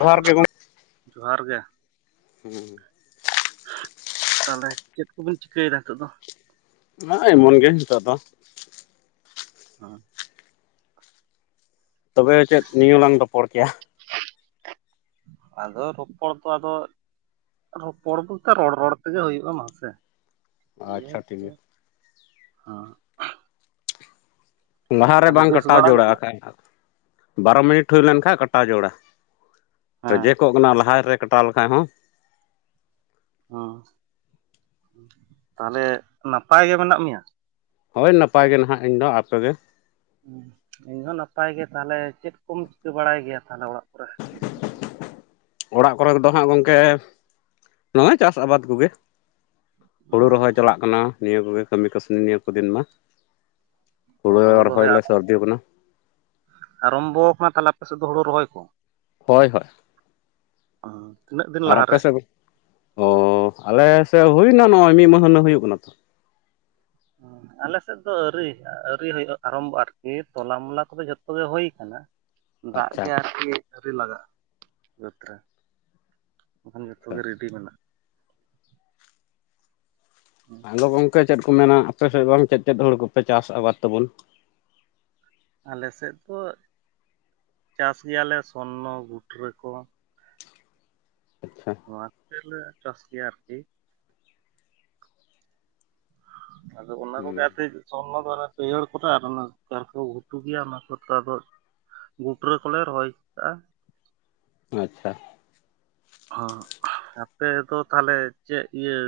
ᱡᱚᱦᱟᱨ ᱜᱮ [unintelligible] ᱡᱚᱦᱟᱨ ᱜᱮ᱾ ᱦᱩᱸ᱾ ᱛᱟᱦᱞᱮ ᱪᱮᱫ ᱠᱚᱵᱤᱱ ᱪᱤᱠᱟᱹᱭᱮᱫᱟ ᱱᱤᱛᱚᱜ ᱫᱚ? ᱦ ᱮᱢᱚᱱ ᱜᱮ ᱱᱤᱛᱚᱜ ᱫᱚ ᱦᱚᱸ ᱛᱚᱵᱮ ᱪᱮᱫ ᱱᱤᱭᱟᱹ ᱞᱟᱝ ᱨᱚᱯᱚᱲ ᱠᱮᱭᱟ ᱟᱫᱚ ᱨᱚᱯᱚᱲ ᱫᱚ ᱟᱫᱚ ᱨᱚᱯᱚᱲ ᱵᱚᱞᱛᱮ ᱨᱚᱲ ᱨᱚᱲ ᱛᱮᱜᱮ ᱦᱩᱭᱩᱜ-ᱟ ᱢᱟᱥᱮ ᱟᱪᱪᱷᱟ ᱤᱭᱟᱹᱫᱚ ᱴᱷᱤᱠ ᱜᱮᱭᱟ ᱦᱮᱸ ᱞᱟᱦᱟ ᱨᱮ ᱛᱟᱦᱚᱞᱮ ᱵᱟᱝ ᱵᱮᱥ ᱠᱟᱴᱟᱣ ᱵᱟᱲᱟ ᱜᱮ ᱡᱚᱲᱟᱜ ᱢᱮᱱᱟᱜ ᱠᱷᱟᱱ ᱵᱟᱨᱚ ᱢᱤᱱᱤᱴ ᱦᱩᱭ ᱞᱮᱱᱠᱷᱟᱡ ᱠᱟᱴᱟᱣ ᱡᱳᱲᱟ ᱦᱮᱸ ᱨᱮᱡᱮ ᱠᱚᱜ ᱠᱟᱱᱟ ᱞᱟᱦᱟᱨ ᱨᱮ ᱠᱟᱴᱟᱣ ᱞᱮᱠᱷᱟᱡ ᱦᱚᱸ ᱦᱚᱸ ᱛᱟᱦᱚᱞᱮ ᱱᱟᱯᱟᱭ ᱜᱮ ᱢᱮᱱᱟᱜ ᱢᱮᱭᱟ ᱦᱳᱭ ᱱᱟᱯᱟᱭ ᱜᱮ ᱱᱟᱦᱟᱜ ᱤᱧᱫᱚ ᱟᱯᱮᱜᱮ ᱦᱚ ᱤᱧᱦᱚ ᱱᱟᱯᱟᱭ ᱜᱮ ᱛᱟᱦᱚᱞᱮ ᱪᱮᱫ ᱠᱚᱢ ᱪᱤᱠᱟᱹ ᱵᱟᱲᱟᱭ ᱜᱮᱭᱟ ᱛᱟᱦᱚᱞᱮ ᱚᱲᱟᱜ ᱠᱚᱨᱮ ᱚᱲᱟᱜ ᱠᱚᱨᱮ ᱫᱚ ᱦᱟᱸᱜ ᱜᱚᱝᱠᱮ ᱱᱚᱜ-ᱚᱭ ᱪᱟᱥ ᱟᱵᱟᱫ ᱠᱚᱜᱮ ᱦᱩᱲᱩ ᱨᱚᱦᱚᱭ ᱪᱟᱞᱟᱜ ᱠᱟᱱᱟ ᱱᱤᱭᱟᱹ ᱠᱚᱜᱮ ᱠᱟᱹᱢᱤ ᱠᱟᱹᱥᱱᱤ ᱱᱤᱭᱟᱹ ᱠᱚ ᱫᱤᱱ ᱢᱟ ᱚ, ᱦᱩᱲᱩ ᱦᱳᱲᱳ ᱨᱚᱦᱚᱭᱞᱮ ᱥᱟᱹᱨᱫᱤ ᱠᱟᱱᱟ ᱟᱨᱚᱢᱵᱚ ᱠᱟᱱᱟ ᱛᱟᱦᱚᱞᱮ ᱟᱯᱮ ᱥᱮᱫ ᱫᱚ ᱦᱩᱲᱩ ᱨᱚᱦᱚᱭ ᱠᱚ ᱦᱳᱭ ᱦᱳᱭ ᱛᱤᱱᱟᱹᱜ ᱫᱤᱱ ᱞᱟᱦᱟ ᱨᱮ ᱚᱻ ᱟᱞᱮ ᱥᱮᱫ ᱦᱩᱭᱮᱱᱟ ᱱᱚᱜᱼᱚᱭ ᱢᱤᱫ ᱢᱟᱦᱟ ᱱᱟᱜ ᱦᱩᱭᱩᱜ ᱠᱟᱱᱟ ᱛᱚ ᱦᱮ ᱟᱞᱮ ᱥᱮᱫ ᱫᱚ ᱟᱹᱣᱨᱤ ᱟᱹᱣᱨᱤ ᱦᱩᱭᱩᱜ ᱟ ᱟᱨᱠᱤ ᱨᱟᱢᱵᱚᱜᱼᱟ ᱟᱨᱠᱤ ᱛᱚᱞᱟ ᱢᱚᱞᱟ ᱠᱚᱫᱚ ᱡᱷᱚᱛᱚ ᱜᱮ ᱦᱩᱭ ᱠᱟᱱᱟ ᱫᱟᱜ ᱟᱪᱪᱷᱟ ᱜᱮ ᱟᱨᱠᱤ ᱟᱣᱨᱤ ᱞᱟᱜᱟᱜᱼᱟ ᱱᱚᱛᱮ ᱵᱟᱠᱷᱟᱱ ᱡᱚᱛᱚ ᱟᱪᱪᱷᱟ ᱜᱮ ᱨᱮᱰᱤ ᱢᱮᱱᱟᱜᱼᱟ ᱦᱮᱞᱳ ᱜᱟᱝᱠᱮ ᱪᱮᱫ ᱠᱚ ᱢᱮᱱᱟ ᱟᱯᱮ ᱥᱮᱫ ᱵᱟᱝ ᱪᱮᱫ ᱪᱮᱫ ᱦᱩᱲᱩ ᱠᱚᱯᱮ ᱪᱟᱥ ᱟᱵᱟᱫ ᱛᱟᱵᱚᱱ ᱟᱞᱮ ᱥᱮᱫ ᱫᱚ ᱪᱟᱥ ᱜᱮᱭᱟᱞᱮ ᱥᱚᱨᱱᱚ ᱜᱩᱴᱨᱟᱹ ᱠᱚ ᱟᱪᱪᱷᱟ ᱱᱚᱣᱟ ᱠᱚᱜᱮᱞᱮ ᱪᱟᱥ ᱜᱮᱭᱟ ᱟᱨᱠᱤ ᱦᱟᱸ ᱟᱫᱚ ᱚᱱᱟ ᱠᱚᱜᱮ ᱦᱩᱸ ᱟᱨᱠᱤ ᱥᱚᱨᱱᱚ ᱫᱚ ᱯᱟᱹᱭᱦᱟᱹᱲ ᱠᱚᱨᱮ ᱟᱨ ᱚᱱᱟ ᱡᱟᱦᱟ ᱠᱚ ᱜᱷᱩᱴᱩ ᱜᱮᱭᱟ ᱚᱱᱟ ᱠᱚ ᱟᱫᱚ ᱜᱩᱴᱨᱟᱹ ᱠᱚᱞᱮ ᱨᱚᱦᱚᱭ ᱠᱟᱜᱼᱟ ᱟᱪᱪᱷᱟ ᱦᱚᱸ ᱟᱯᱮ ᱫᱚ ᱛᱟᱦᱚᱞᱮ ᱪᱮᱫ ᱤᱭᱟᱹ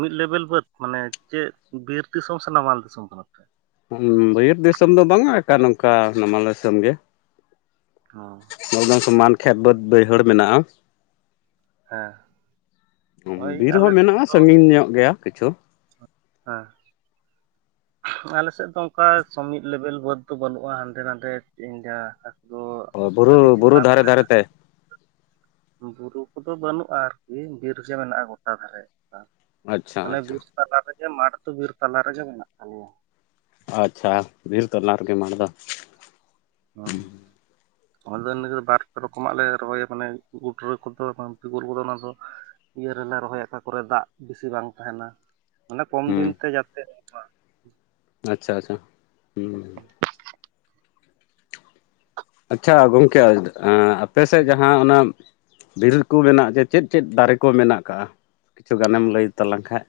ᱢᱤᱫ ᱞᱮᱵᱮᱞ ᱵᱟᱹᱫ ᱢᱟᱱᱮ ᱪᱮᱫ ᱵᱤᱨ ᱫᱤᱥᱚᱢ ᱥᱮ ᱱᱟᱢᱟᱞ ᱫᱤᱥᱚᱢ ᱠᱟᱱᱟᱯᱮ ᱵᱤᱨ ᱫᱤᱥᱚᱢ ᱫᱚ ᱵᱟᱝ ᱟ ᱟᱠᱟ ᱱᱚᱝᱠᱟ ᱱᱟᱢᱟᱞ ᱫᱤᱥᱚᱢ ᱜᱮ ᱦᱚᱸ ᱮᱠ ᱫᱚᱢ ᱥᱚᱢᱟᱱ ᱠᱷᱮᱛ ᱵᱟᱹᱫᱽ ᱵᱟᱹᱭᱦᱟᱹᱲ ᱢᱮᱱᱟᱜᱼᱟ ᱦᱮᱸ ᱳᱭ ᱵᱤᱨ ᱟᱞᱮ ᱦᱚᱸ ᱥᱮᱫ ᱢᱮᱱᱟᱜᱼᱟ ᱫᱚ ᱥᱟᱺᱜᱤᱧ ᱧᱚᱜ ᱜᱮᱭᱟ ᱠᱤᱪᱷᱩ ᱦᱮᱸ ᱟᱞᱮ ᱥᱮᱫ ᱫᱚ ᱚᱱᱠᱟ ᱥᱚᱢᱤᱛ ᱞᱮᱵᱮᱞ ᱵᱟᱹᱫᱽ ᱫᱚ ᱵᱟᱹᱱᱩᱜᱼᱟ ᱦᱟᱱᱰᱮ ᱱᱟᱰᱮ ᱮᱱᱠᱟ ᱚ ᱵᱩᱨᱩ ᱵᱩᱨᱩ ᱫᱷᱟᱨᱮ ᱫᱷᱟᱨᱮ ᱛᱮ ᱵᱩᱨᱩ ᱠᱚᱫᱚ ᱵᱟᱹᱱᱩᱜᱼᱟ ᱟᱨᱠᱤ ᱵᱤᱨᱜᱮ ᱢᱮᱱᱟᱜᱼᱟ ᱜᱚᱴᱟ ᱫᱷᱟᱨᱮ ᱟᱪᱪᱷᱟ ᱢᱟᱱᱮ ᱟᱪᱪᱷᱟ ᱵᱤᱨ ᱛᱟᱞᱟ ᱨᱮᱜᱮ ᱢᱟᱴᱷ ᱠᱩ ᱵᱤᱨ ᱛᱟᱞᱟ ᱨᱮᱜᱮ ᱢᱮᱱᱟᱜ ᱛᱟᱞᱮᱭᱟ ᱟᱪᱪᱷᱟ ᱵᱤᱨ ᱛᱟᱞᱟ ᱨᱮᱜᱮ ᱢᱟᱴᱷ ᱫᱚ ᱦᱚᱸ ᱟᱫᱚ ᱵᱟᱨ ᱯᱮ ᱨᱚᱠᱚᱢᱟᱜ ᱞᱮ ᱨᱚᱦᱚᱭᱟ ᱢᱟᱱᱮ ᱜᱩᱰᱨᱟᱹ ᱠᱚᱫᱚ ᱯᱤᱠᱚᱞ ᱠᱚᱫᱚ ᱚᱱᱟ ᱫᱚ ᱤᱭᱟᱹ ᱨᱮᱞᱮ ᱨᱚᱦᱚᱭᱟ ᱚᱠᱟᱠᱚᱨᱮ ᱫᱟᱜ ᱵᱮᱥᱤ ᱵᱟᱝ ᱛᱟᱦᱮᱱᱟ ᱢᱟᱱᱮ ᱠᱚᱢ ᱫᱤᱱ ᱦᱩᱸ ᱛᱮ ᱡᱟᱛᱮ ᱟᱪᱪᱷᱟ ᱟᱪᱪᱷᱟ ᱦᱩᱸ ᱦᱚᱸ ᱟᱪᱪᱷᱟ ᱜᱚᱝᱠᱮ ᱟᱯᱮ ᱥᱮᱫ ᱡᱟᱦᱟᱸ ᱚᱱᱟ ᱵᱤᱨ ᱠᱚ ᱢᱮᱱᱟᱜ ᱡᱮ ᱪᱮᱫ ᱪᱮᱫ ᱫᱟᱨᱮ ᱠᱚ ᱢᱮᱱᱟᱜ ᱠᱟᱜᱼᱟ ᱠᱤᱪᱷᱩ ᱜᱟᱱᱮᱢ ᱞᱟᱹᱭ ᱛᱟᱞᱟᱝ ᱠᱷᱟᱡ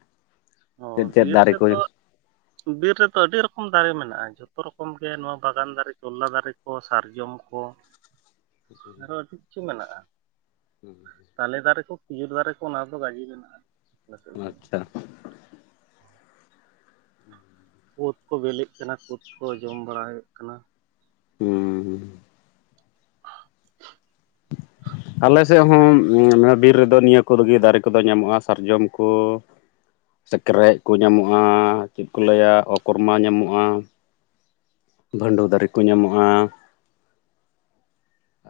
ᱚ ᱪᱮᱫ ᱪᱮᱫ ᱵᱤᱨ ᱫᱟᱨᱮ ᱨᱮᱫᱚ ᱠᱚ ᱵᱤᱨ ᱨᱮᱫᱚ ᱟᱹᱰᱤ ᱨᱚᱠᱚᱢ ᱫᱟᱨᱮ ᱢᱮᱱᱟᱜᱼᱟ ᱡᱚᱛᱚ ᱨᱚᱠᱚᱢ ᱜᱮ ᱱᱚᱣᱟ ᱵᱟᱜᱟᱱ ᱫᱟᱨᱮ ᱪᱚᱞᱞᱟ ᱫᱟᱨᱮ ᱠᱚ ᱥᱟᱨᱡᱚᱢ ᱠᱚ ᱟᱨᱚ ᱪᱤᱫ ᱪᱤ ᱢᱮᱱᱟᱜᱼᱟ ᱦᱩᱸ ᱛᱟᱞᱮ ᱫᱟᱨᱮ ᱠᱚ ᱠᱷᱤᱡᱩᱨ ᱫᱟᱨᱮ ᱠᱚ ᱚᱱᱟᱫᱚ ᱜᱟᱡᱤ ᱢᱮᱱᱟᱜᱼᱟ ᱥᱮᱫ ᱫᱚ ᱟᱪᱪᱷᱟ ᱠᱩᱫᱽ ᱠᱚ ᱵᱤᱞᱤᱜ ᱠᱟᱱᱟ, ᱠᱩᱫᱽ ᱠᱚ ᱡᱚᱢ ᱵᱟᱲᱟᱭᱮᱫ ᱠᱟᱱᱟ᱾ ᱦᱩᱸ ᱟᱞᱮ ᱥᱮᱫ ᱦᱚᱸ ᱵᱤᱨ ᱨᱮᱫᱚ ᱱᱤᱭᱟᱹ ᱥᱩᱨ ᱜᱮ ᱫᱟᱨᱮ ᱠᱚᱫᱚ ᱧᱟᱢᱚᱜᱼᱟ ᱥᱟᱨᱡᱚᱢ ᱠᱚ ᱥᱮᱠᱨᱮᱡ ᱠᱚ ᱧᱟᱢᱚᱜᱼᱟ ᱪᱮᱫ ᱠᱚ ᱞᱟᱹᱭᱟ ᱚᱠᱚᱨᱢᱟ ᱧᱟᱢᱚᱜᱼᱟ ᱵᱷᱟᱹᱰᱟᱹᱣ ᱫᱟᱨᱮ ᱠᱚ ᱧᱟᱢᱚᱜᱼᱟ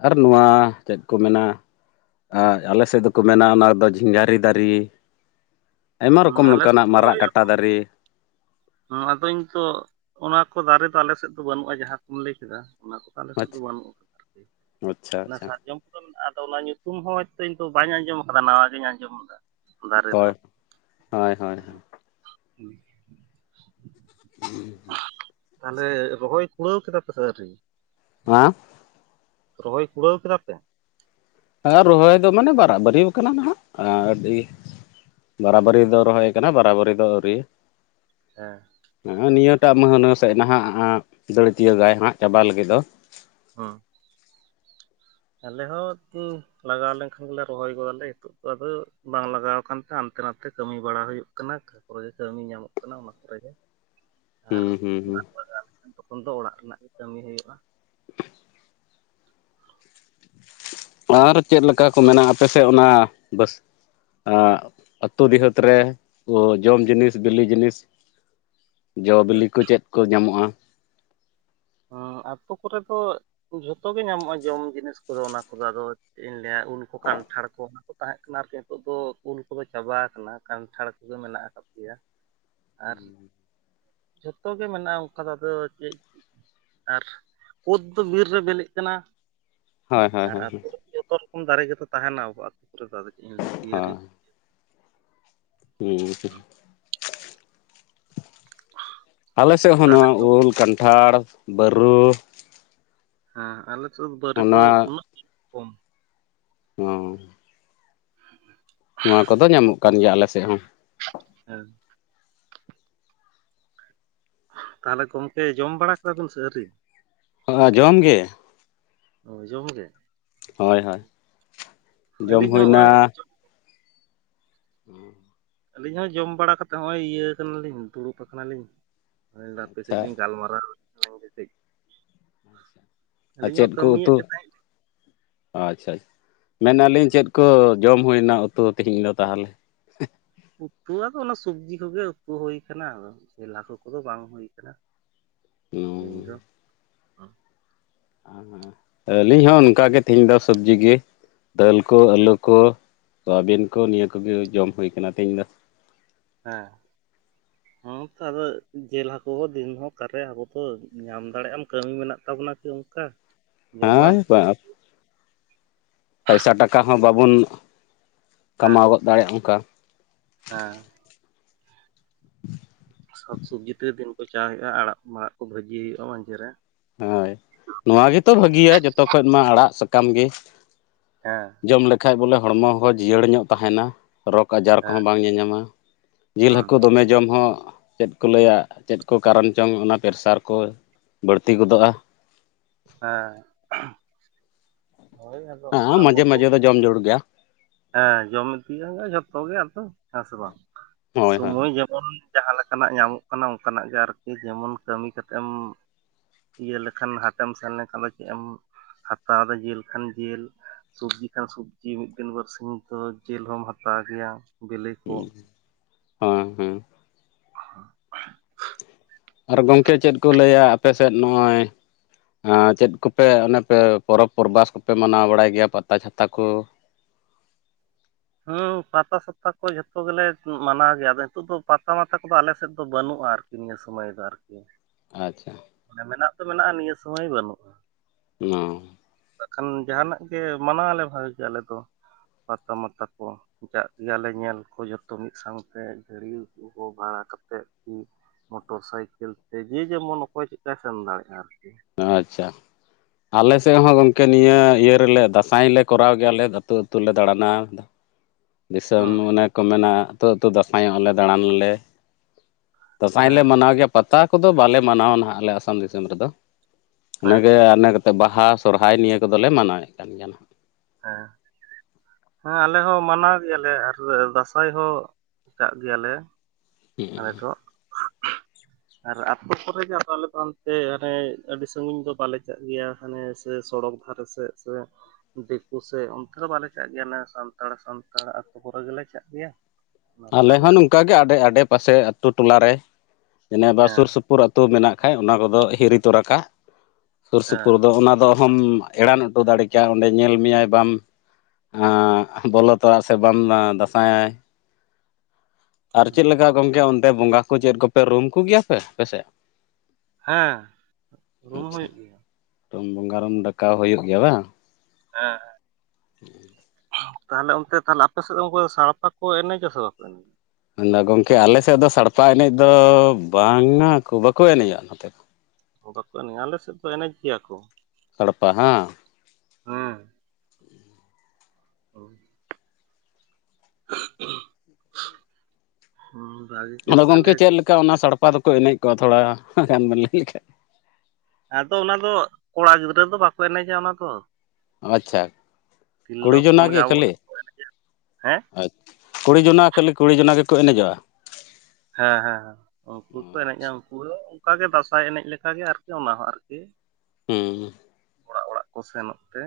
ᱟᱨ ᱱᱚᱣᱟ ᱪᱮᱫ ᱠᱚ ᱢᱮᱱᱟ ᱟᱞᱮ ᱥᱮᱫ ᱫᱚᱠᱚ ᱢᱮᱱᱟ ᱚᱱᱟᱫᱚ ᱡᱷᱤᱸᱝᱜᱟᱨᱤ ᱫᱟᱨᱮ ᱟᱭᱢᱟ ᱦᱮᱸ ᱨᱚᱠᱚᱢ ᱟᱞᱮ ᱱᱚᱝᱠᱟᱱᱟᱜ ᱥᱮᱫ ᱢᱟᱨᱟᱜ ᱠᱟᱴᱟ ᱫᱟᱨᱮ ᱦᱚᱸ ᱟᱫᱚᱧ ᱛᱚ ᱚᱱᱟ ᱠᱚ ᱫᱟᱨᱮ ᱫᱚ ᱟᱞᱮ ᱥᱮᱫ ᱫᱚ ᱵᱟᱹᱱᱩᱜᱼᱟ ᱡᱟᱦᱟᱸ ᱠᱚᱢ ᱞᱟᱹᱭ ᱠᱮᱫᱟ ᱚᱱᱟ ᱠᱚ ᱟᱞᱮ ᱥᱮᱫ ᱚ ᱵᱟᱹᱱᱩᱜ ᱟᱠᱟᱫᱟ ᱟᱪᱪᱷᱟ ᱟᱨᱤ ᱟᱪᱪᱷᱟ ᱥᱟᱨᱡᱚᱢ ᱟᱫᱚ ᱚᱱᱟ ᱧᱩᱛᱩᱢ ᱦᱚᱸ ᱦᱚᱭᱛᱳ ᱤᱧ ᱫᱚ ᱵᱟᱹᱧ ᱟᱸᱡᱚᱢ ᱟᱠᱟᱫᱟ ᱱᱟᱣᱟ ᱜᱤᱧ ᱟᱸᱡᱚᱢᱫᱟ᱾ ᱫᱟᱨᱮ ᱦᱳᱭ ᱨᱮᱱᱟᱜ ᱦᱳᱭ ᱦᱳᱭ ᱦᱮᱸ ᱦᱩ ᱛᱟᱦᱚᱞᱮ ᱨᱚᱦᱚᱭ ᱠᱩᱲᱟᱹᱣ ᱠᱮᱫᱟ ᱯᱮ ᱥᱮ ᱟᱹᱣᱨᱤ? ᱦᱮᱸ ᱨᱚᱦᱚᱭ ᱠᱩᱲᱟᱹᱣ ᱠᱮᱫᱟ ᱯᱮ? ᱦᱮᱸ ᱨᱚᱦᱚᱭ ᱫᱚ ᱢᱟᱱᱮ ᱵᱟᱨᱟ ᱵᱟᱹᱨᱤᱭᱟ ᱟᱠᱟᱱᱟ ᱱᱟᱦᱟᱜ ᱟᱹᱰᱤ ᱵᱟᱨᱟ-ᱵᱟᱹᱨᱤ ᱫᱚ ᱨᱚᱦᱚᱭ ᱠᱟᱱᱟ ᱵᱟᱨᱟ-ᱵᱟᱹᱨᱤ ᱫᱚ ᱟᱹᱣᱨᱤ᱾ ᱦᱮᱸ ᱦᱮ ᱱᱤᱭᱟᱹᱴᱟᱜ ᱢᱟᱹᱦᱱᱟᱹ ᱥᱮᱫ ᱱᱟᱦᱟᱜ ᱫᱟᱹᱲᱛᱤᱭᱟᱹ ᱜᱟᱭ ᱦᱟᱸᱜ ᱪᱟᱵᱟ ᱞᱟᱹᱜᱤᱫ ᱫᱚ᱾ ᱦᱚᱸ ᱟᱞᱮ ᱦᱚᱸ ᱩᱸ ᱞᱟᱜᱟᱣ ᱞᱮᱱᱠᱷᱟᱱ ᱜᱮᱞᱮ ᱨᱚᱦᱚᱭ ᱜᱚᱫᱟᱞᱮ ᱱᱤᱛᱚᱜ ᱫᱚ ᱟᱫᱚ ᱵᱟᱝ ᱞᱟᱜᱟᱣ ᱠᱟᱱ ᱠᱷᱟᱱ ᱦᱟᱱᱛᱮ ᱱᱟᱛᱮ ᱠᱟᱹᱢᱤ ᱵᱟᱲᱟ ᱦᱩᱭᱩᱜ ᱠᱟᱱᱟ ᱚᱠᱟ ᱠᱚᱨᱮᱜᱮ ᱠᱟᱹᱢᱤ ᱧᱟᱢᱚᱜ ᱠᱟᱱᱟ᱾ ᱚᱱᱟ ᱠᱚᱨᱮ ᱜᱮ ᱟᱨ ᱦᱩᱸ ᱦᱩᱸ ᱦᱩᱸ ᱫᱟᱜ ᱞᱟᱜᱟᱣ ᱞᱮᱠᱷᱟᱱ ᱛᱚᱠᱷᱚᱱ ᱫᱚ ᱚᱲᱟᱜ ᱨᱮᱱᱟᱜ ᱜᱮ ᱠᱟᱹᱢᱤ ᱦᱩᱭᱩᱜᱼᱟ᱾ ᱟᱨ ᱪᱮᱫ ᱞᱮᱠᱟ ᱠᱚ ᱢᱮᱱᱟᱜᱼᱟ, ᱟᱯᱮ ᱥᱮᱫ ᱚᱱᱟ ᱵᱟᱥ ᱟᱻ ᱟᱹᱛᱩ ᱰᱤᱦᱟᱹᱛ ᱨᱮ ᱡᱚᱢ ᱡᱤᱱᱤᱥ, ᱵᱤᱞᱤ ᱡᱤᱱᱤᱥ, ᱡᱚ ᱵᱤᱞᱤ ᱠᱚ ᱪᱮᱫ ᱠᱚ ᱧᱟᱢᱚᱜᱼᱟ? ᱦᱮᱸ ᱟᱹᱛᱩ ᱠᱚᱨᱮ ᱫᱚ ᱡᱷᱚᱛᱚ ᱜᱮ ᱧᱟᱢᱚᱜᱼᱟ, ᱡᱚᱢ ᱡᱤᱱᱤᱥ ᱠᱚᱫᱚ ᱚᱱᱟ ᱠᱚᱫᱚ ᱟᱫᱚ᱾ ᱪᱮᱫ ᱤᱧ ᱞᱟ. ᱭᱟ ᱩᱞ ᱠᱚ ᱠᱟᱱᱴᱷᱟᱲ ᱠᱚ ᱚᱱᱟ ᱠᱚ ᱛᱟᱦᱮᱸ ᱠᱟᱱᱟ ᱟᱨᱠᱤ ᱱᱤᱛᱚᱜ ᱫᱚ ᱩᱞ ᱠᱚᱫᱚ ᱪᱟᱵᱟ ᱟᱠᱟᱱᱟ ᱠᱟᱱᱴᱷᱟᱲ ᱯᱩᱨᱟᱹ ᱢᱮᱱᱟᱜ ᱟᱠᱟᱫ ᱜᱮᱭᱟ᱾ ᱟᱨ ᱡᱷᱚᱛᱚ ᱜᱮ ᱢᱮᱱᱟᱜᱼᱟ, ᱚᱱᱠᱟ ᱟᱫᱚ ᱪᱮᱫ ᱟᱨ ᱠᱩᱫ ᱫᱚ ᱵᱤᱨ ᱨᱮ ᱵᱤᱞᱤᱜ ᱠᱟᱱᱟ ᱦᱳᱭ ᱦᱳᱭ ᱟᱨ ᱦᱳᱭ ᱟᱛ ᱦᱳᱭ ᱡᱚᱛᱚ ᱨᱚᱠᱚᱢ ᱫᱟᱨᱮ ᱜᱮᱛᱚ ᱛᱟᱦᱮᱱᱟ ᱟᱵᱚ ᱟᱹᱛᱩ ᱠᱚᱨᱮᱫᱚ ᱟᱫᱚ ᱪᱮᱫ ᱤᱧ ᱞᱟᱹᱭᱟ ᱯᱤᱭᱟᱹᱨᱤ ᱦᱩᱸ ᱟᱞᱮᱥᱮᱫ ᱦᱚᱸ ᱛᱟᱦᱚᱞᱮ ᱱᱚᱣᱟ ᱡᱚᱢ ᱩᱞ, ᱠᱟᱱᱴᱷᱟᱲ, ᱵᱟᱹᱨᱩ ᱦᱮᱸ ᱟᱞᱮᱥᱮᱫ ᱵᱟᱨᱤᱛ ᱫᱚ ᱚᱱᱟ ᱩᱱᱟᱹᱜ ᱠᱚᱢ ᱦᱚᱸ [inaudible] ᱱᱚᱣᱟ ᱠᱚᱫᱚ ᱧᱟᱢᱚᱜ ᱠᱟᱱ ᱜᱮᱭᱟ ᱟᱞᱮᱥᱮᱫ ᱦᱚᱸ᱾ ᱦᱮᱸ ᱛᱟᱦᱚᱞᱮ ᱜᱚᱝᱠᱮ ᱡᱚᱢ ᱵᱟᱲᱟ ᱠᱟᱫᱟ ᱵᱤᱱ ᱥᱮ ᱟᱹᱣᱨᱤ? ᱚ ᱡᱚᱢ ᱜᱮ! ᱚ ᱡᱚᱢ ᱜᱮ ᱦᱳᱭ ᱦᱳᱭ ᱡᱚᱢ ᱟᱹᱞᱤᱧ ᱦᱚᱸ ᱦᱩᱭᱱᱟ ᱱᱚᱜᱼᱚᱭ ᱦᱩᱸ ᱟᱹᱞᱤᱧ ᱦᱚᱸ ᱡᱚᱢ ᱵᱟᱲᱟ ᱠᱟᱛᱮᱜ ᱦᱚᱸᱜᱼᱚᱭ ᱤᱭᱟᱹ ᱠᱟᱱᱟᱞᱤᱧ ᱫᱩᱲᱩᱵ ᱟᱠᱟᱱᱟᱞᱤᱧ᱾ ᱦᱟᱯᱮ ᱥᱮᱫ ᱟᱪᱪᱷᱟ ᱞᱤᱧ ᱜᱟᱞ ᱢᱟᱨᱟᱣ ᱠᱮᱱ ᱜᱮ ᱠᱟᱪ ᱟᱨ ᱪᱮᱫ ᱦᱚᱸ ᱠᱚ ᱠᱟᱹᱢᱤᱭᱮᱫ ᱩᱛᱩ ᱜᱮ ᱛᱟᱦᱮᱸᱫ ᱟᱪᱷᱟ ᱢᱮᱱᱟᱞᱤᱧ ᱪᱮᱫ ᱠᱚ ᱡᱚᱢ ᱦᱩᱭᱮᱱᱟ ᱩᱛᱩ ᱛᱮᱦᱮᱧ ᱫᱚ ᱛᱟᱦᱟᱞᱮ ᱩᱛᱩ ᱟᱫᱚ ᱚᱱᱟ ᱥᱚᱵᱽᱡᱤ ᱠᱚᱜᱮ ᱩᱛᱩ ᱦᱩᱭ ᱠᱟᱱᱟ ᱟᱫᱚ ᱡᱮᱹᱞ ᱦᱟᱹᱠᱩ ᱠᱚᱫᱚ ᱵᱟᱝ ᱦᱩᱭ ᱠᱟᱱᱟ᱾ ᱛᱮᱦᱮᱧ ᱫᱚ ᱦᱩᱻ ᱦᱮᱸ ᱦᱮᱸ ᱟᱹᱞᱤᱧ ᱦᱚᱸ ᱚᱱᱠᱟᱜᱮ ᱛᱮᱦᱮᱧ ᱫᱚ ᱥᱚᱵᱡᱤ ᱜᱮ ᱫᱟᱹᱞ ᱠᱚ, ᱟᱹᱞᱩ ᱠᱚ, ᱛᱚ ᱟᱹᱵᱮᱱ ᱠᱚ ᱱᱤᱭᱟᱹ ᱠᱚᱜᱮ ᱡᱚᱢ ᱦᱩᱭ ᱟᱠᱟᱱᱟ ᱛᱮᱦᱮᱧ ᱫᱚ᱾ ᱦᱮᱸ ᱦᱩᱸ ᱛᱚ ᱟᱫᱚ ᱡᱤᱞ ᱦᱟᱹᱠᱩ ᱦᱚᱸ ᱫᱤᱱᱦᱚ ᱠᱟᱨᱮ ᱟᱵᱚᱛᱚ ᱧᱟᱢ ᱫᱟᱲᱮᱭᱟᱜᱼᱟᱢ ᱠᱟᱹᱢᱤ ᱢᱮᱱᱟᱜ ᱛᱟᱵᱚᱱᱟ ᱠᱤ ᱚᱱᱠᱟ᱾ [inaudible] ᱦᱮᱸ ᱯᱚᱭᱥᱟ ᱴᱟᱠᱟ ᱦᱚᱸ ᱵᱟᱵᱚᱱ ᱠᱟᱢᱟᱣ ᱜᱚᱫ ᱫᱟᱲᱮᱭᱟᱜᱼᱟ ᱚᱱᱠᱟ ᱦᱮᱸ ᱥᱟᱠ ᱥᱚᱵᱡᱤ ᱛᱮᱜ ᱫᱤᱱ ᱠᱚ ᱪᱟ ᱦᱩᱭᱩᱜᱼᱟ ᱟᱲᱟᱜ ᱢᱟᱲᱟᱜ ᱠᱚ ᱵᱷᱟᱹᱡᱤ ᱦᱩᱭᱩᱜᱼᱟ ᱢᱟᱡᱷᱮ ᱨᱮ ᱦᱳᱭ ᱱᱚᱣᱟ ᱜᱮᱛᱚ ᱵᱷᱟᱹᱜᱤᱭᱟ ᱡᱚᱛᱚ ᱠᱷᱚᱡ ᱢᱟ ᱟᱲᱟᱜ ᱥᱟᱠᱟᱢ ᱜᱤ ᱾ ᱦᱮᱸ ᱾ ᱡᱚᱢ ᱞᱮᱠᱷᱟᱡ ᱵᱚᱞᱮ ᱦᱚᱲᱢᱚ ᱦᱚᱸ ᱡᱤᱭᱟᱹᱲ ᱧᱚᱜ ᱛᱟᱦᱮᱱᱟ ᱨᱳᱜᱽ ᱟᱡᱟᱨ ᱦᱮᱸ ᱠᱚᱦᱚᱸ ᱵᱟᱝ ᱧᱟ-ᱧᱟᱢᱟ ᱾ ᱡᱤᱞ ᱦᱮᱸ ᱦᱟᱹᱠᱩ ᱫᱚᱢᱮ ᱡᱚᱢ ᱦᱚᱸ ᱪᱮᱫ ᱠᱚ ᱞᱟᱹᱭᱟ ᱪᱮᱫ ᱠᱚ ᱠᱟᱨᱚᱱ ᱪᱚᱝ ᱚᱱᱟ ᱯᱮᱨᱥᱟᱨ ᱠᱚ ᱛᱤ ᱜᱮᱫᱚᱜᱼᱟ ᱾ ᱦᱮᱸ ᱾ ᱦᱟᱸ ᱟ ᱢᱟᱡᱮ ᱛᱚ ᱢᱟᱡᱮ ᱫᱚ ᱡᱚᱢ ᱡᱩᱲ ᱜᱮᱼᱟ ᱾ ᱦᱮᱸ ᱡᱚᱢ ᱛᱤᱭᱟ ᱢᱟ ᱡᱷᱚᱛᱚ ᱜᱮ ᱟᱫᱚ ᱦᱮᱸ ᱥᱮ ᱵᱟᱝ? ᱦᱳᱭ ᱦᱳᱭ ᱥᱚᱢᱚᱭ ᱡᱮᱢᱚᱱ ᱡᱟᱦᱟᱸ ᱞᱮᱠᱟᱱᱟᱜ ᱧᱟᱢᱚᱜ ᱠᱟᱱᱟ ᱚᱱᱠᱟ ᱱᱟᱜ ᱜᱮ ᱟᱨᱠᱤ ᱡᱮᱢᱚᱱ ᱠᱟᱹᱢᱤ ᱠᱟᱛᱮ ᱮᱢ ᱤᱭᱟᱹ ᱞᱮᱠᱷᱟᱱ ᱦᱟᱴᱮᱢ ᱥᱮᱱ ᱞᱮᱱ ᱠᱷᱟᱱ ᱫᱚ ᱪᱮᱜ ᱮᱢ ᱦᱟᱛᱟᱣ ᱫᱟ ᱡᱤᱞ ᱠᱷᱟᱱ ᱡᱤᱞ ᱾ ᱥᱚᱵᱡᱤ ᱠᱷᱟᱱ ᱥᱚᱵᱡᱤ ᱢᱤᱫ ᱫᱤᱱ ᱵᱟᱹᱨ ᱥᱤᱧ ᱛᱚ ᱡᱤᱞ ᱦᱚᱢ ᱦᱟᱛᱟᱣ ᱜᱮᱭᱟ ᱵᱤᱞᱤ ᱠᱚ ᱾ ᱦᱮᱸ ᱦᱮᱸ ᱾ [unintelligible] ᱟᱨ ᱜᱚᱝᱠᱮ ᱪᱮᱫ ᱠᱚ ᱞᱟᱹᱭᱟ ᱟᱯᱮ ᱥᱮᱫ ᱱᱚᱜᱼᱚᱭ ᱟᱸ ᱪᱮᱫ ᱠᱚᱯᱮ ᱚᱱᱮ ᱯᱮ ᱯᱚᱨᱚᱵᱽ ᱯᱚᱨᱵᱟᱥ ᱠᱚᱯᱮ ᱢᱟᱱᱟᱣ ᱵᱟᱲᱟᱭ ᱜᱮᱭᱟ ᱯᱟᱛᱟ ᱪᱷᱟᱛᱟ ᱠᱳ? ᱦᱟᱸᱣ ᱯᱟᱛᱟ ᱥᱟᱛᱟ ᱠᱚ ᱡᱷᱚᱛᱚ ᱜᱮᱞᱮ ᱩᱢ-ᱢᱟᱱᱟᱣ ᱜᱮᱭᱟ ᱟᱫᱚ ᱱᱤᱛᱚᱜ ᱫᱚ ᱯᱟᱛᱟ ᱢᱟᱛᱟ ᱠᱚᱫᱚ ᱟᱞᱮ ᱥᱮᱫ ᱫᱚ ᱵᱟᱹᱱᱩᱜᱼᱟᱨ ᱾ ᱱᱤᱭᱟᱹ ᱥᱚᱢᱚᱭ ᱫᱚ ᱟᱨᱠᱤ ᱾ ᱟᱪᱪᱷᱟ ᱾ ᱚᱱᱮ ᱢᱮᱱᱟᱜ ᱛᱚ ᱢᱮᱱᱟᱜᱼᱟ ᱱᱤᱭᱟᱹ ᱥᱩᱢᱚᱭ ᱵᱟᱹᱱᱩᱜᱼᱟ ᱾ ᱚᱸ [unintelligible] ᱵᱟᱠᱷᱟᱱ ᱡᱟᱦᱟᱱᱟᱜ ᱜᱮ ᱢᱟᱱᱟᱣ ᱟᱞᱮ ᱵᱷᱟᱜᱮ ᱜᱮ ᱟᱞᱮ ᱫᱚ ᱾ ᱯᱟᱛᱟ ᱢᱟᱛᱟ ᱠᱚ ᱡᱟᱜ ᱜᱮ ᱟᱞᱮ ᱧᱮᱞ ᱠᱚ ᱡᱚᱛᱚ ᱢᱤᱫ ᱥᱟᱶᱛᱮ ᱜᱷᱟᱹᱲᱤ ᱜᱚ ᱵᱷᱟᱲᱟ ᱠᱟᱛᱮᱜ ᱢᱤᱜ ᱢᱚᱴᱚᱨ ᱥᱟᱭᱠᱮᱞ ᱛᱮ ᱡᱮ ᱡᱮᱢᱚᱱ ᱚᱠᱚᱭ ᱪᱮᱜᱠᱟ ᱥᱮᱱ ᱫᱟᱲᱮᱜᱼᱟ ᱟᱨᱠᱤ ᱾ ᱚᱸ ᱟᱪᱪᱷᱟ ᱟᱞᱮ ᱥᱮᱫ ᱦᱚᱸ ᱜᱚᱝ ᱠᱮ ᱱᱤᱭᱟᱹ ᱤᱭᱟᱹ ᱨᱮᱞᱮ ᱫᱟᱸᱥᱟᱭ ᱞᱮ ᱠᱚᱨᱟᱣ ᱜᱮᱭᱟ ᱟᱞᱮ ᱟᱹᱛᱩ ᱟᱹᱛᱩ ᱞᱮ ᱫᱟᱬᱟᱱᱟ ᱾ ᱫᱤᱥᱚᱢ ᱦᱮᱸ ᱚᱱᱮ ᱠᱚ ᱢᱮᱱᱟ ᱟᱹᱛᱩ ᱟᱹᱛᱩ ᱫᱟᱸᱥᱟᱭᱼᱚᱜ ᱞᱮ ᱫᱟᱬᱟᱱ ᱞᱮ ᱾ ᱫᱟᱸᱥᱟᱭ ᱞᱮ ᱦᱮᱸ ᱢᱟᱱᱟᱣ ᱜᱮᱭᱟ ᱯᱟᱛᱟ ᱠᱚᱫᱚ ᱵᱟᱞᱮ ᱢᱟᱱᱟᱣᱼᱟ ᱱᱟᱦᱟᱜ ᱟᱞᱮ ᱟᱥᱟᱢ ᱫᱤᱥᱚᱢ ᱨᱮᱫᱚ ᱾ ᱤᱱᱟᱹ ᱦᱮᱸ ᱜᱮ ᱤᱱᱟᱹ ᱠᱟᱛᱮᱫ ᱵᱟᱦᱟ ᱥᱚᱨᱦᱟᱭ ᱱᱤᱭᱟᱹ ᱠᱚᱫᱚ ᱞᱮ ᱢᱟᱱᱟᱣ ᱮᱜ ᱠᱟᱱ ᱜᱮᱭᱟ ᱱᱟᱦᱟᱜ ᱾ ᱦᱮᱸ ᱾ ᱦᱮᱸ ᱟᱞᱮ ᱦᱚᱸ ᱢᱟᱱᱟᱣ ᱜᱮᱭᱟ ᱞᱮ ᱟᱨ ᱞᱮ ᱫᱟᱸᱥᱟᱭ ᱦᱚᱸ ᱠᱟᱜ ᱜᱮᱭᱟ ᱞᱮ ᱾ ᱦᱩᱸ ᱟᱨ ᱟᱹᱛᱩ ᱠᱚᱨᱮ ᱜᱮ ᱟᱨ ᱟᱞᱮ ᱫᱚ ᱚᱱᱛᱮ ᱨᱮ ᱟᱹᱰᱤ ᱥᱟᱺᱜᱤᱧ ᱫᱚ ᱵᱟᱞᱮ ᱪᱟᱜ ᱜᱮᱭᱟ ᱾ ᱦᱟᱱᱮ ᱥᱮ ᱥᱚᱲᱚᱠ ᱫᱷᱟᱨᱮ ᱥᱮᱫ ᱥᱮ ᱫᱤᱠᱩ ᱥᱮᱜ ᱚᱱᱛᱮ ᱫᱚ ᱵᱟᱞᱮ ᱪᱟᱜ ᱜᱮᱭᱟ ᱱᱮ ᱥᱟᱱᱛᱟᱲ ᱥᱟᱱᱛᱟᱲ ᱟᱹᱛᱩ ᱠᱚᱨᱮ ᱜᱮᱞᱮ ᱪᱟᱜ ᱜᱮᱭᱟ ᱾ ᱟᱞᱮ ᱦᱚᱸ ᱱᱚᱝᱠᱟ ᱜᱮ ᱟᱰᱮ-ᱟᱰᱮ ᱯᱟᱥᱮ ᱟᱹᱛᱩ ᱴᱚᱞᱟ ᱨᱮ ᱡᱮᱱᱮ ᱵᱟ ᱥᱩᱨ ᱦᱮᱸ ᱥᱩᱯ ᱥᱩᱯᱩᱨ ᱟᱹᱛᱩ ᱜᱮ ᱱᱟᱜ ᱠᱷᱟᱡ ᱚᱱᱟ ᱠᱚᱫᱚ ᱦᱤᱨᱤ ᱛᱚᱨᱟ ᱠᱟᱜ ᱥᱩᱨ ᱦᱮᱸ ᱥᱩᱯᱩᱨ ᱫᱚ ᱚᱱᱟ ᱫᱚ ᱦᱚᱢ ᱮᱲᱟᱱ ᱚᱴᱚ ᱫᱟᱲᱮ ᱠᱮᱭᱟ ᱚᱸᱰᱮ ᱧᱮᱞ ᱢᱮᱭᱟᱭ ᱵᱟᱢ ᱟᱸᱜ ᱵᱚᱞᱚ ᱛᱚᱨᱟᱜ ᱥᱮ ᱵᱟᱢ ᱟᱸ-ᱫᱟᱸᱥᱟᱭ ᱟᱨ ᱪᱮᱜ ᱞᱮᱠᱟ ᱜᱚᱝᱠᱮ ᱚᱱᱛᱮ ᱵᱚᱸᱜᱟ ᱠᱚ ᱪᱮᱫ ᱠᱚᱯᱮ ᱨᱩᱢ ᱠᱚᱜᱮᱭᱟ ᱯᱮ ᱟᱯᱮ ᱥᱮᱜ? ᱦᱮᱸ ᱨᱩᱢ ᱦᱳᱭᱳᱜ ᱜᱮᱭᱟ ᱨᱩᱢ ᱵᱚᱸᱜᱟ [unintelligible] ᱰᱟᱠᱟᱣ ᱦᱳᱭᱳᱜ ᱜᱮᱭᱟ ᱵᱟᱝ ᱦᱮᱸ ᱦᱮᱸ ᱛᱟᱦᱚᱞᱮ ᱚᱱᱛᱮ ᱛᱟᱦᱚᱞᱮ ᱟᱯᱮ ᱥᱮᱫ ᱫᱚ [inaudible] ᱥᱟᱲᱯᱟ ᱠᱚ ᱮᱱᱮᱡᱟ ᱥᱮ ᱵᱟᱠᱚ ᱮᱱᱮᱡᱟ? ᱢᱟ ᱜᱚᱝᱠᱮ ᱟᱞᱮ ᱥᱮᱫ ᱫᱚ ᱥᱟᱲᱯᱟ ᱮᱱᱮᱡ ᱫᱚ ᱵᱟᱝᱼᱟ ᱠᱚ ᱵᱟᱠᱚ ᱮᱱᱮᱡᱚᱜᱼᱟ ᱱᱚᱛᱮ ᱫᱚ ᱾ ᱵᱟᱠᱚ ᱮᱱᱮᱡᱼᱟ ᱾ ᱟᱞᱮ ᱥᱮᱫ ᱫᱚ ᱮᱱᱮᱡ ᱜᱮᱭᱟ ᱠᱚ ᱾ ᱥᱟᱲᱯᱟ ᱦᱮᱸ ᱾ ᱦᱩᱸ ᱚ [unintelligible] ᱦᱩᱸ ᱵᱷᱟᱜ [unintelligible] ᱟᱫᱚ ᱜᱚᱢᱠᱮ ᱪᱮᱜ ᱞᱮᱠᱟ ᱚᱱᱟ ᱥᱟᱲᱯᱟ ᱫᱚᱠᱚ ᱮᱱᱮᱡ ᱠᱚᱜᱣᱟ ᱛᱷᱚᱲᱟ ᱜᱟᱱ ᱵᱮᱱ ᱞᱟᱹᱭ ᱞᱮᱠᱷᱟᱡ ᱾ ᱟᱫᱚ ᱚᱱᱟ ᱫᱚ ᱠᱚᱲᱟ ᱜᱤᱫᱽᱨᱟᱹ ᱫᱚ ᱵᱟᱠᱚ ᱮᱱᱮᱡᱟ ᱚᱱᱟ ᱫᱚ ᱾ ᱟᱪᱪᱷᱟ ᱾ ᱠᱩᱲᱤ ᱦᱚᱯᱚᱱ ᱡᱚᱱᱟᱜ ᱜᱮ ᱟᱵᱚ ᱠᱷᱟᱹᱞᱤ? ᱫᱚᱠᱚ ᱮᱱᱮᱡᱟ ᱦᱮᱸ ᱟᱪ ᱠᱩᱲᱤ ᱡᱚᱱᱟ ᱠᱷᱟᱹᱞᱤ ᱠᱩᱲᱤ ᱡᱚᱱᱟ ᱜᱮ ᱠᱚ ᱮᱱᱮᱡ ᱚᱜᱼᱟ ᱦᱮᱸ ᱦᱮᱸ ᱩᱱᱠᱩ ᱠᱚ ᱮᱱᱮᱡᱼᱟ ᱩᱱᱠᱩ ᱚᱱᱠᱟ ᱜᱮ ᱫᱟᱸᱥᱟᱭ ᱮᱱᱮᱡ ᱞᱮᱠᱟ ᱜᱮ ᱟᱨᱠᱤ ᱚᱱᱟ ᱦᱚᱸ ᱟᱨᱠᱤ ᱦᱩᱸ ᱦᱩᱸ ᱚᱲᱟᱜ ᱚᱲᱟᱜ ᱠᱚ ᱥᱮᱱᱚᱜ ᱛᱮ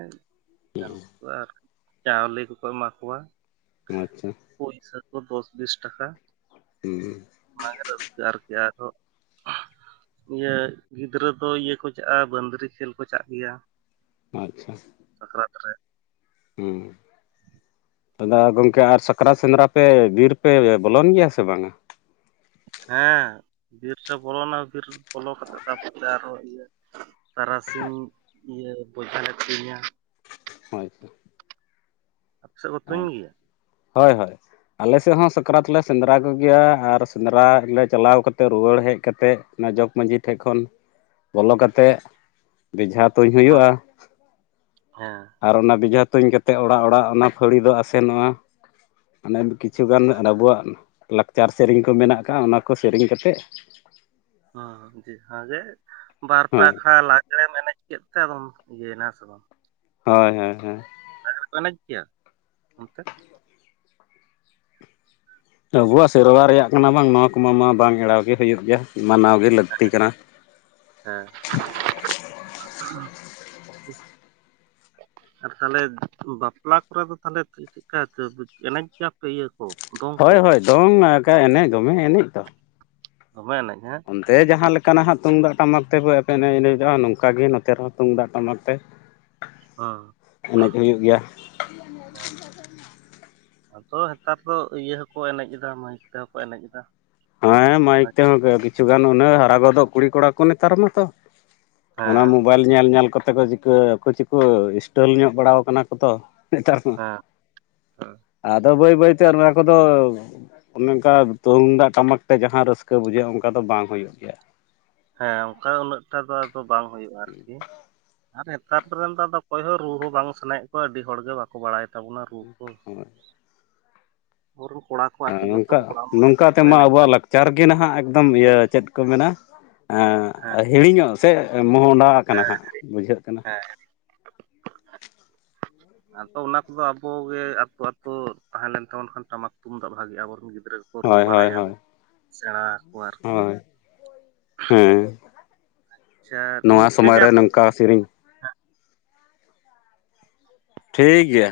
ᱜᱟᱱᱚᱜ ᱠᱚᱣᱟ ᱟᱨ ᱪᱟᱣᱞᱮ ᱠᱚ ᱠᱚ ᱮᱢᱟ ᱠᱚᱣᱟ ᱟᱪᱪᱷᱟ ᱯᱚᱭᱥᱟ ᱛᱚ ᱫᱚᱥ ᱵᱤᱥ ᱴᱟᱠᱟ ᱦᱩᱸ ᱚᱱᱟ ᱜᱮ ᱛᱚ ᱨᱟᱹᱥᱠᱟᱹ ᱟᱨᱠᱤ ᱟᱨᱸᱦᱚ ᱤᱭᱟᱹ ᱜᱤᱫᱽᱨᱟᱹ ᱫᱚ ᱤᱭᱟᱹ ᱠᱚ ᱪᱟᱜᱼᱟ ᱵᱟᱹᱫᱽᱨᱤ ᱠᱷᱮᱞ ᱠᱚ ᱪᱟᱜ ᱜᱮᱭᱟ ᱟᱪᱪᱷᱟ ᱥᱟᱠᱨᱟᱛ ᱨᱮ ᱦᱩᱸ ᱫᱟᱫᱟ ᱜᱚᱝᱠᱮ ᱟᱨ ᱥᱟᱠᱨᱟᱛ ᱥᱮᱸᱫᱽᱨᱟ ᱯᱮ ᱵᱤᱨ ᱯᱮ ᱵᱚᱞᱚᱱ ᱜᱮᱭᱟ ᱥᱮ ᱵᱟᱝ-ᱟ ᱦᱮᱸ ᱵᱤᱨ ᱥᱮᱫ ᱵᱚᱞᱚᱱᱟ ᱵᱤᱨ ᱵᱚᱞᱚ ᱠᱟᱛᱮ ᱛᱟᱨ ᱯᱚ ᱨᱮ ᱟᱨᱚ ᱤᱭᱟᱹ ᱛᱟᱨᱟ ᱥᱤᱧ ᱤᱭᱟᱹ ᱵᱚᱡᱷᱟ ᱞᱮ ᱛᱩᱧᱼᱟ ᱦᱳᱭ ᱟᱯᱮ ᱥᱮᱫ ᱠᱚ ᱛᱩᱧ ᱜᱮ ᱭᱟ ᱦᱳᱭ ᱦᱳᱭ ᱟᱞᱮ ᱥᱮᱫ ᱦᱚᱸ ᱥᱟᱠᱨᱟᱛ ᱞᱮ ᱥᱮᱸᱫᱽᱨᱟ ᱠᱚᱜᱮ ᱭᱟ ᱟᱨ ᱥᱮᱸᱫᱽᱨᱟ ᱞᱮ ᱪᱟᱞᱟᱣ ᱠᱟᱛᱮᱫ ᱨᱩᱣᱟᱹᱲ ᱦᱮᱡ ᱠᱟᱛᱮᱫ ᱚᱱᱟ ᱡᱚᱜᱽ ᱢᱟᱺᱡᱷᱤ ᱴᱷᱮᱡ ᱠᱷᱚᱱ ᱵᱚᱞᱚ ᱠᱟᱛᱮᱫ ᱵᱚᱡᱷᱟ ᱛᱩᱧ ᱦᱮᱸ ᱦᱩᱭᱳᱜᱼᱟ ᱦᱮᱸ ᱟᱨ ᱚᱱᱟ ᱵᱚᱡᱷᱟ ᱛᱩᱧ ᱠᱟᱛᱮᱫ ᱚᱲᱟᱜ ᱚᱲᱟᱜ ᱚᱱᱟ ᱯᱷᱟᱹᱲᱤ ᱫᱚ ᱟᱥᱮ ᱱᱚᱜᱼᱟ ᱟᱱᱮ ᱠᱤᱪᱷᱩ ᱜᱟᱱ ᱟᱵᱚᱣᱟᱜ ᱞᱟᱠᱪᱟᱨ ᱥᱮᱨᱮᱧ ᱠᱚ ᱢᱮᱱᱟᱜ ᱟᱠᱟᱫᱼᱟ ᱚᱱᱟ ᱠᱚ ᱥᱮᱨᱮᱧ ᱠᱟᱛᱮᱫ ᱦᱚᱸ ᱦᱚᱸ ᱡᱮ ᱵᱷᱟᱵᱮ ᱵᱟᱨᱯᱮ ᱦᱳᱭ ᱟᱠᱷᱲᱟ [unintelligible] ᱠᱮᱫ [unintelligible] ᱤᱭᱟᱹᱭ ᱱᱟ ᱥᱮ ᱵᱟᱝ ᱦᱮᱸ ᱦᱮᱸ ᱦᱮᱸ [unintelligible] ᱮᱱᱮᱡ ᱜᱮᱭᱟ ᱚᱱ ᱛᱮ ᱟᱵᱚᱣᱟᱜ ᱥᱮᱨᱣᱟ ᱨᱮᱭᱟᱜ ᱠᱟᱱᱟ ᱵᱟᱝ ᱱᱚᱣᱟ ᱠᱚᱢᱟ ᱢᱟ ᱵᱟᱝ ᱮᱲᱟᱣ ᱜᱮ ᱦᱩᱭᱩᱜ ᱜᱮᱭᱟ ᱢᱟᱱᱟᱣ ᱜᱮ ᱞᱟᱹᱠᱛᱤ ᱠᱟᱱᱟ ᱦᱮᱸ [unintelligible] ᱟᱨ ᱛᱟᱦᱞᱮ ᱵᱟᱯᱞᱟ ᱠᱚᱨᱮ ᱫᱚ ᱛᱟᱦᱞᱮ ᱪᱮᱫ ᱠᱟ ᱮᱱᱮᱡ ᱜᱮᱭᱟ ᱯᱮ ᱤᱭᱟᱹ ᱠᱚ ᱫᱚᱝ ᱦᱚᱭ ᱠᱚ ᱦᱚᱭ ᱫᱚᱝ ᱮᱱᱮᱡ ᱫᱚ ᱢᱮ ᱮᱱᱮᱡ ᱫᱚ ᱫᱚᱢᱮ ᱮᱱᱮᱡ ᱦᱮᱸ [unintelligible] ᱡᱟᱦᱟᱸ ᱞᱮᱠᱟᱱᱟᱜ ᱦᱟᱜ ᱛᱩᱢᱫᱟᱜ ᱴᱟᱢᱟᱠ ᱛᱮᱵᱚ [unintelligible] ᱮᱱᱮᱡ ᱚᱜᱼᱟ ᱱᱚᱝ ᱠᱟ ᱜᱮ ᱱᱚᱛᱮ ᱨᱮᱦᱚᱸ ᱛᱩᱢᱫᱟᱜ ᱴᱟᱢᱟᱠ ᱛᱮ [inaudible] ᱦᱮᱸ ᱮᱱᱮᱡ ᱦᱩᱭᱩᱜ ᱜᱮᱭᱟ ᱦᱮᱸ ᱟᱫᱚ ᱱᱮᱛᱟᱨ ᱫᱚ ᱤᱭᱟᱹ ᱦᱚᱸ ᱠᱚ ᱮᱱᱮᱡ ᱮᱫᱟ [unintelligible] ᱦᱚᱸ ᱠᱚ ᱮᱱᱮᱡ ᱮᱫᱟ ᱦᱮᱸ ᱢᱟᱭᱤᱠ ᱦᱳᱭ ᱛᱮ ᱦᱚᱸ ᱟᱹᱰᱤ ᱠᱤᱪᱷᱩ ᱜᱟᱱ ᱩᱱᱟᱹᱜ ᱦᱟᱨᱟ ᱜᱚᱫᱚᱜ ᱠᱩᱲᱤ ᱠᱚᱲᱟ ᱠᱚ ᱱᱮᱛᱟᱨ ᱢᱟ ᱛᱚ ᱚᱱᱟ ᱦᱮᱸ ᱢᱳᱵᱟᱭᱤᱞ ᱧᱮᱞ ᱧᱮᱞ ᱠᱚᱛᱮ ᱠᱚ ᱪᱤᱠᱟᱹ ᱠᱚ ᱪᱤᱠᱚ ᱥᱴᱚᱞ ᱧᱚᱜ ᱵᱟᱲᱟᱣ ᱠᱟᱱᱟ ᱠᱚ ᱛᱚ [unintelligible] ᱦᱮᱸ ᱟᱫᱚ ᱵᱟᱹᱭ ᱵᱟᱹᱭ ᱛᱮ ᱚᱱᱟ ᱠᱚ ᱫᱚ ᱚᱱᱮ ᱚᱱᱠᱟ ᱛᱩᱢᱫᱟᱜ ᱴᱟᱢᱟᱠ ᱛᱮ ᱡᱟᱦᱟᱸ ᱨᱟᱹᱥᱠᱟᱹ ᱵᱩᱡᱷᱟᱹᱜᱼᱟ ᱚᱱᱠᱟ ᱫᱚ ᱵᱟᱝ ᱦᱳᱭᱳᱜ ᱜᱮᱭᱟ ᱦᱮᱸ ᱚᱱᱠᱟ ᱩᱱᱟᱹᱜ ᱴᱟ ᱫᱚ ᱟᱫᱚ ᱵᱟᱝ ᱦᱳᱭᱳᱜᱼᱟ ᱟᱨ ᱠᱤ ᱟᱨ ᱱᱮᱛᱟᱨ ᱫᱚ ᱱᱮᱛ ᱫᱚ ᱚᱠᱚᱭ ᱦᱚᱸ ᱨᱩ ᱦᱚᱸ ᱵᱟᱝ ᱥᱟᱱᱟ ᱭᱮᱫ ᱠᱚᱣᱟ ᱟᱹᱰᱤ ᱦᱚᱲ ᱜᱮ ᱵᱟᱝ [unintelligible] ᱵᱟᱲᱟᱭ ᱛᱟᱵᱚᱱᱟ ᱨᱩ ᱠᱚ ᱦᱳᱭ ᱯᱩᱨᱟᱹ ᱠᱚᱲᱟ ᱠᱚ ᱟᱨᱠᱤ ᱡᱚᱛᱚ [unintelligible] ᱡᱚᱛᱚ ᱠᱚ ᱮᱱᱮᱡ ᱪᱟᱨᱜᱮ ᱱᱟᱦᱟᱜ ᱮᱠᱫᱚᱢ ᱤᱭᱟᱹ ᱪᱮᱫ ᱠᱚ ᱢᱮᱱᱟ ᱦᱮᱸ ᱦᱤᱲᱤᱧᱚᱜ ᱥᱮ ᱢᱚᱦᱚᱰᱟ ᱠᱟᱱᱟ ᱦᱟᱸᱜ ᱵᱩᱡᱷᱟᱹᱜ ᱠᱟᱱᱟ [unintelligible] ᱟᱫᱚ ᱚᱱᱟ ᱠᱚᱫᱚ ᱟᱠᱚᱜᱮ ᱟᱛᱩ ᱟᱛᱩ ᱛᱟᱦᱮᱸ ᱞᱮᱱ ᱛᱟᱵᱚᱱ ᱠᱷᱟᱱ ᱴᱟᱢᱟᱠ ᱛᱩᱢᱫᱟᱜ ᱵᱷᱟᱜᱤ ᱟᱵᱚᱨᱮᱱ ᱜᱤᱫᱽᱨᱟᱹ ᱠᱚ ᱦᱳᱭ ᱦᱳᱭ ᱦᱳᱭ [unintelligible] ᱥᱮᱬᱟ ᱟᱨᱠᱤ ᱦᱳᱭ ᱦᱮᱸ ᱟᱪᱪᱷᱟ ᱱᱚᱣᱟ ᱱᱤᱝᱠᱟᱹ ᱥᱚᱢᱚᱭ ᱜᱮ ᱨᱮ ᱟᱫᱚ ᱱᱚᱝ ᱚᱠᱟ ᱥᱮᱨᱮᱧ ᱴᱷᱤᱠ ᱜᱮᱭᱟ